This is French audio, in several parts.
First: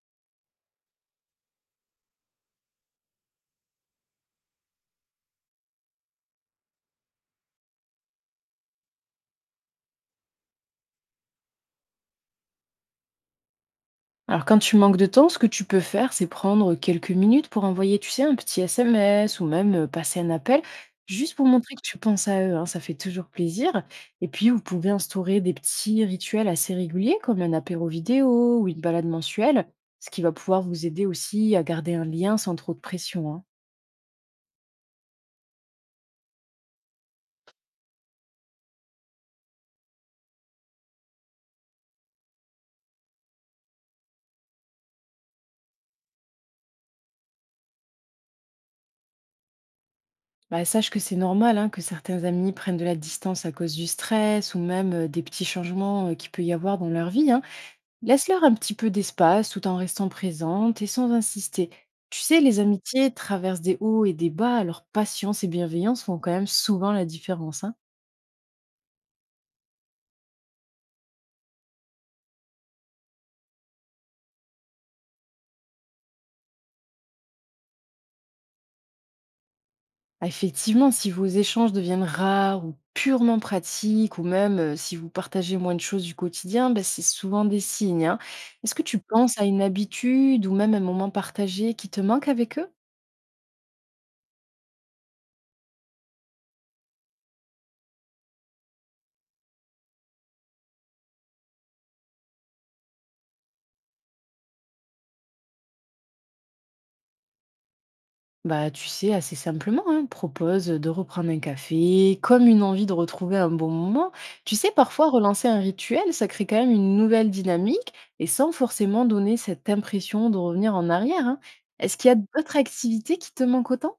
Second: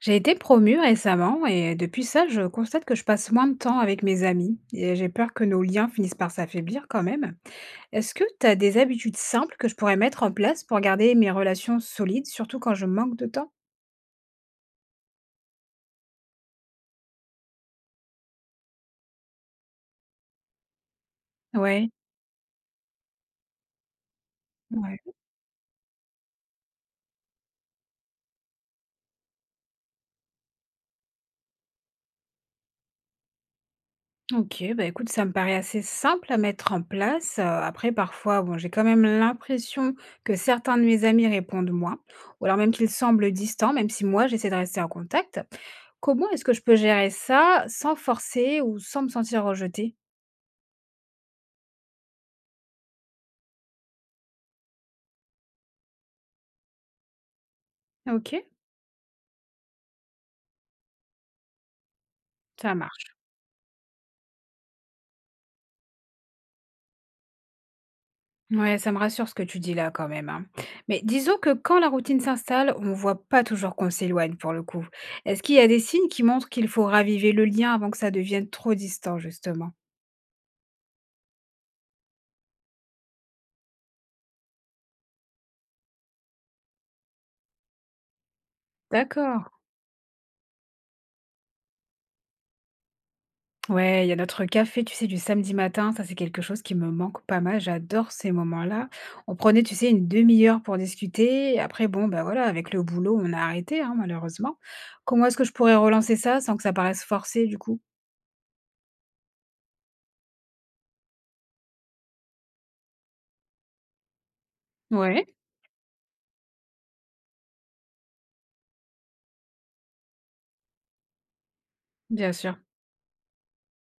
J'ai été promue récemment et depuis ça, je constate que je passe moins de temps avec mes amis et j'ai peur que nos liens finissent par s'affaiblir quand même. Est-ce que tu as des habitudes simples que je pourrais mettre en place pour garder mes relations solides, surtout quand je manque de temps? Alors, quand tu manques de temps, ce que tu peux faire, c'est prendre quelques minutes pour envoyer, tu sais, un petit SMS ou même passer un appel, juste pour montrer que Ouais. tu penses à eux, hein, ça fait toujours plaisir. Et puis, vous pouvez Ouais. instaurer des petits rituels assez réguliers, comme un apéro vidéo ou une balade mensuelle, ce qui va pouvoir vous aider aussi à garder un lien sans trop de pression, hein. Ok, bah écoute, ça me paraît assez simple à mettre en place. Après, parfois, bon, j'ai quand même l'impression que certains de mes amis répondent moins, ou alors même qu'ils semblent distants, même si moi, j'essaie de rester en contact. Comment est-ce que je peux gérer ça sans forcer ou sans me sentir rejetée? Bah, sache que c'est normal hein, que certains amis prennent de la distance à cause du stress ou même des petits changements qu'il peut y avoir dans leur vie, hein. Laisse-leur OK, un petit peu d'espace tout en restant présente et sans insister. Tu sais, les ça amitiés marche. traversent des hauts et des bas, alors patience et bienveillance font quand même souvent la différence, hein. Ouais, ça me rassure ce que tu dis là quand même, hein. Mais disons que quand la routine s'installe, on ne voit pas toujours qu'on s'éloigne pour le coup. Est-ce qu'il y a des signes qui montrent qu'il faut raviver le lien avant que ça devienne trop distant justement? Ah, effectivement, si vos échanges deviennent rares ou purement pratiques, ou même si vous partagez moins de choses du quotidien, ben, c'est souvent des signes, hein. Est-ce que tu penses D'accord. à une habitude ou même un moment partagé qui te manque avec eux? Ouais, il y a notre café, tu sais, du samedi matin. Ça, c'est quelque chose qui me manque pas mal. J'adore ces moments-là. On prenait, tu sais, une demi-heure pour discuter. Et après, bon, bah voilà, avec le boulot, on a arrêté, hein, malheureusement. Comment est-ce que je pourrais relancer ça sans que ça paraisse forcé, du coup? Bah, tu sais, assez simplement, hein, propose de reprendre un café, comme une envie de retrouver un bon moment. Tu sais, parfois, Ouais, relancer un rituel, ça crée quand même une nouvelle dynamique et sans forcément donner cette impression de revenir en arrière, hein. Est-ce qu'il y a bien sûr. d'autres activités qui te manquent autant?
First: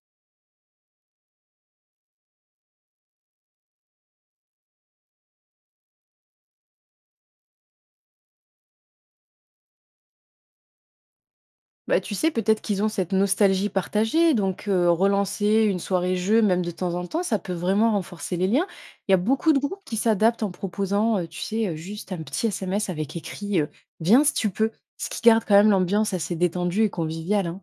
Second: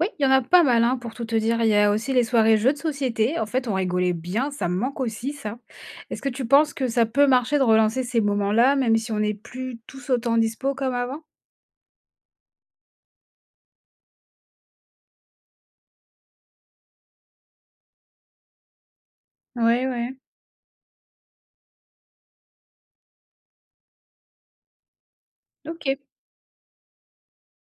Oui, il y en a pas mal, hein, pour tout te dire. Il y a aussi les soirées jeux de société. En fait, on rigolait bien. Ça me manque aussi, ça. Est-ce que tu penses que ça peut marcher de relancer ces moments-là, même si on n'est plus tous autant dispo comme avant? Bah, tu sais, peut-être qu'ils ont cette nostalgie partagée, donc relancer une soirée jeu, même de temps en temps, ça peut vraiment renforcer les liens. Il y a beaucoup de groupes Ouais, qui ouais. s'adaptent en proposant, tu sais, juste un petit SMS avec écrit, «Viens si tu peux», ce qui garde quand même Ok. l'ambiance assez détendue et conviviale, hein.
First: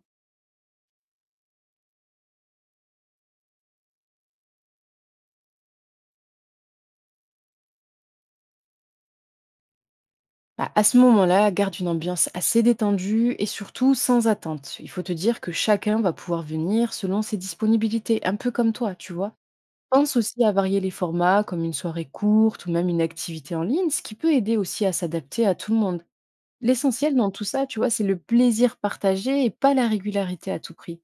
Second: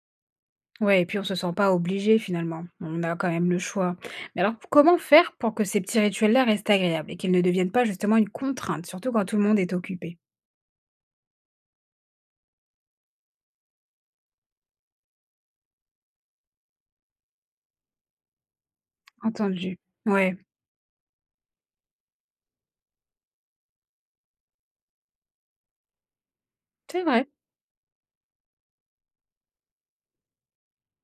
Ouais et puis on se sent pas obligé finalement. On a quand même le choix. Mais alors comment faire pour que ces petits rituels-là restent agréables et qu'ils ne deviennent pas justement une contrainte, surtout quand tout le monde est occupé? Bah, à ce moment-là, garde une ambiance assez détendue et surtout sans attente. Il faut te dire que chacun va pouvoir venir selon ses disponibilités, un peu comme toi, tu vois? Entendu. Pense Ouais, aussi à varier les formats, comme une soirée courte ou même une activité en ligne, ce qui peut aider aussi à s'adapter à tout le monde. c'est L'essentiel vrai. dans tout ça, tu vois, c'est le plaisir partagé et pas la régularité à tout prix.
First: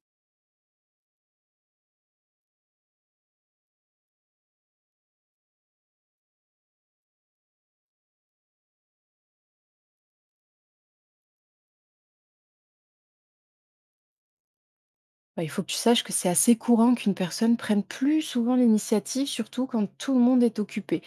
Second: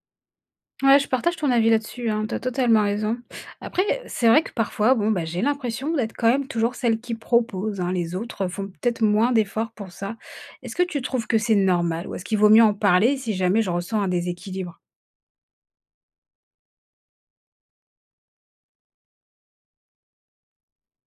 Ouais, je partage ton avis là-dessus, hein, tu totalement raison. Après, c'est vrai que parfois, bon, bah, j'ai l'impression d'être quand même toujours celle qui propose, hein. Les autres font peut-être moins d'efforts pour ça. Est-ce que tu trouves que c'est normal ou est-ce qu'il vaut mieux en parler si jamais je ressens un déséquilibre? Bah, il faut que tu saches que c'est assez courant qu'une personne prenne plus souvent l'initiative, surtout quand tout le monde est occupé.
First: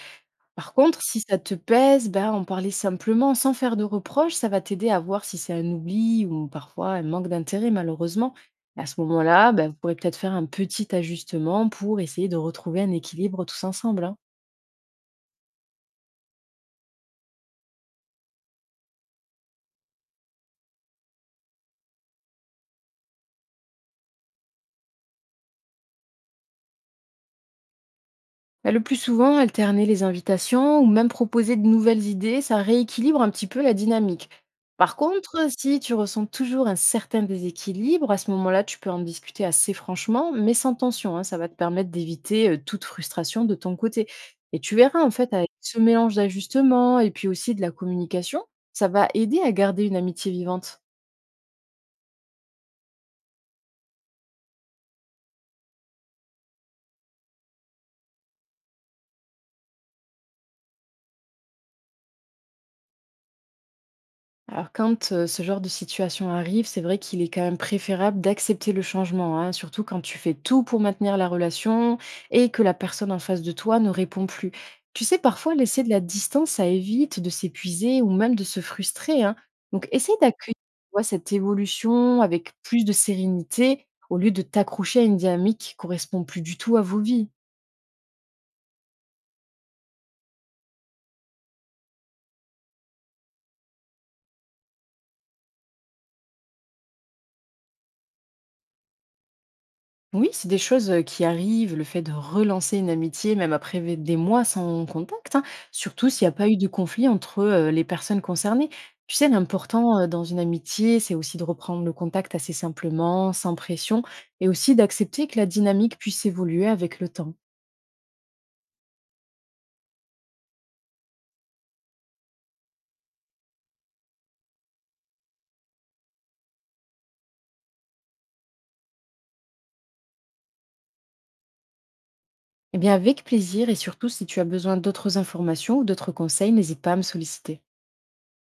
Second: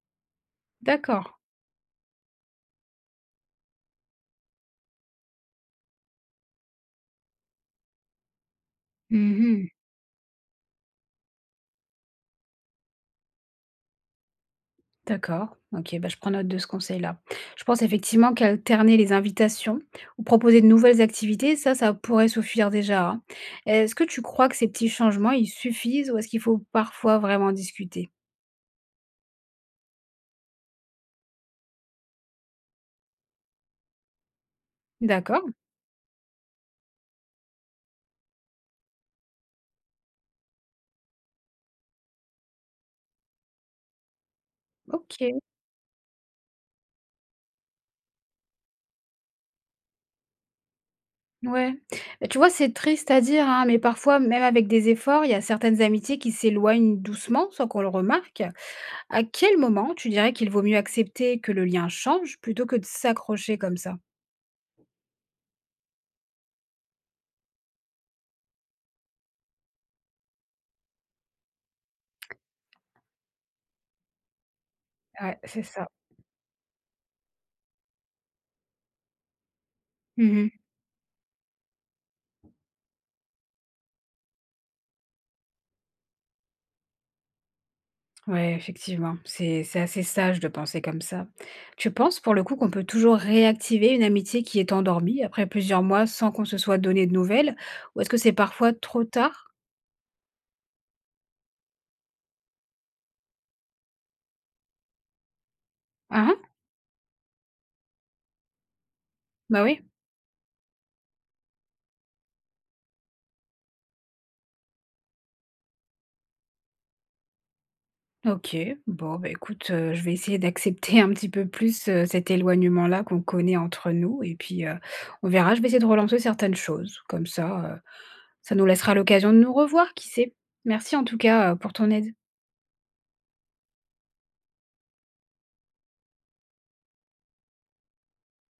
Par contre, si D'accord. ça te pèse, ben en parler simplement, sans faire de reproches, ça va t'aider à voir si c'est un oubli ou parfois un manque d'intérêt, malheureusement. À ce moment-là, Mhm. ben vous pourrez peut-être faire un petit ajustement pour essayer de retrouver un équilibre tous ensemble, hein. D'accord, OK, bah, je prends note de ce conseil-là. Je pense effectivement qu'alterner les invitations ou proposer de nouvelles activités, ça pourrait suffire déjà, hein. Est-ce que tu crois que ces petits changements, ils suffisent ou est-ce qu'il faut parfois vraiment discuter? Bah, le plus souvent, alterner les invitations ou même proposer de nouvelles idées, ça rééquilibre un petit peu la dynamique. Par contre, D'accord, si tu ressens toujours un certain déséquilibre, à ce moment-là, tu peux en discuter assez franchement, mais sans tension, hein. Ça va te permettre d'éviter toute frustration de ton côté. Et tu verras, en fait, OK, avec ce mélange d'ajustements et puis aussi de la communication, ça va aider à garder une amitié vivante. ouais. Bah, tu vois, c'est triste à dire, hein, mais parfois, même avec des efforts, il y a certaines amitiés qui s'éloignent doucement sans qu'on le remarque. À quel moment tu dirais qu'il vaut mieux accepter que le lien change plutôt que de s'accrocher comme ça? Alors quand, ce genre de situation arrive, c'est vrai qu'il est quand même préférable d'accepter le changement, hein, surtout quand tu fais tout pour maintenir la relation et que la personne en face de toi ne répond plus. Tu sais, Ouais, parfois c'est laisser ça. de la distance, ça évite de s'épuiser ou même de se frustrer, hein. Donc essaie Mmh. d'accueillir, tu vois, cette évolution avec plus de sérénité au lieu de t'accrocher à une dynamique qui correspond plus du tout à vos vies. Ouais, effectivement, c'est assez sage de penser comme ça. Tu penses pour le coup qu'on peut toujours réactiver une amitié qui est endormie après plusieurs mois sans qu'on se soit donné de nouvelles? Ou est-ce que c'est parfois trop tard? Oui, c'est des choses qui arrivent, le fait de relancer une amitié, même après des mois sans contact, hein, surtout s'il Ah n'y a ah, pas eu de conflit entre les personnes concernées. Tu sais, bah oui. l'important dans une amitié, c'est aussi de reprendre le contact assez simplement, sans pression, et aussi d'accepter que la dynamique puisse évoluer avec le temps. Ok, bon, bah écoute, je vais essayer d'accepter un petit peu plus cet éloignement-là qu'on connaît entre nous, et puis on verra, je vais essayer de relancer certaines choses, comme ça, ça nous laissera l'occasion de nous revoir, qui sait. Merci en tout cas pour ton aide. Eh bien, avec plaisir, et surtout si tu as besoin d'autres informations ou d'autres conseils, n'hésite pas à me solliciter.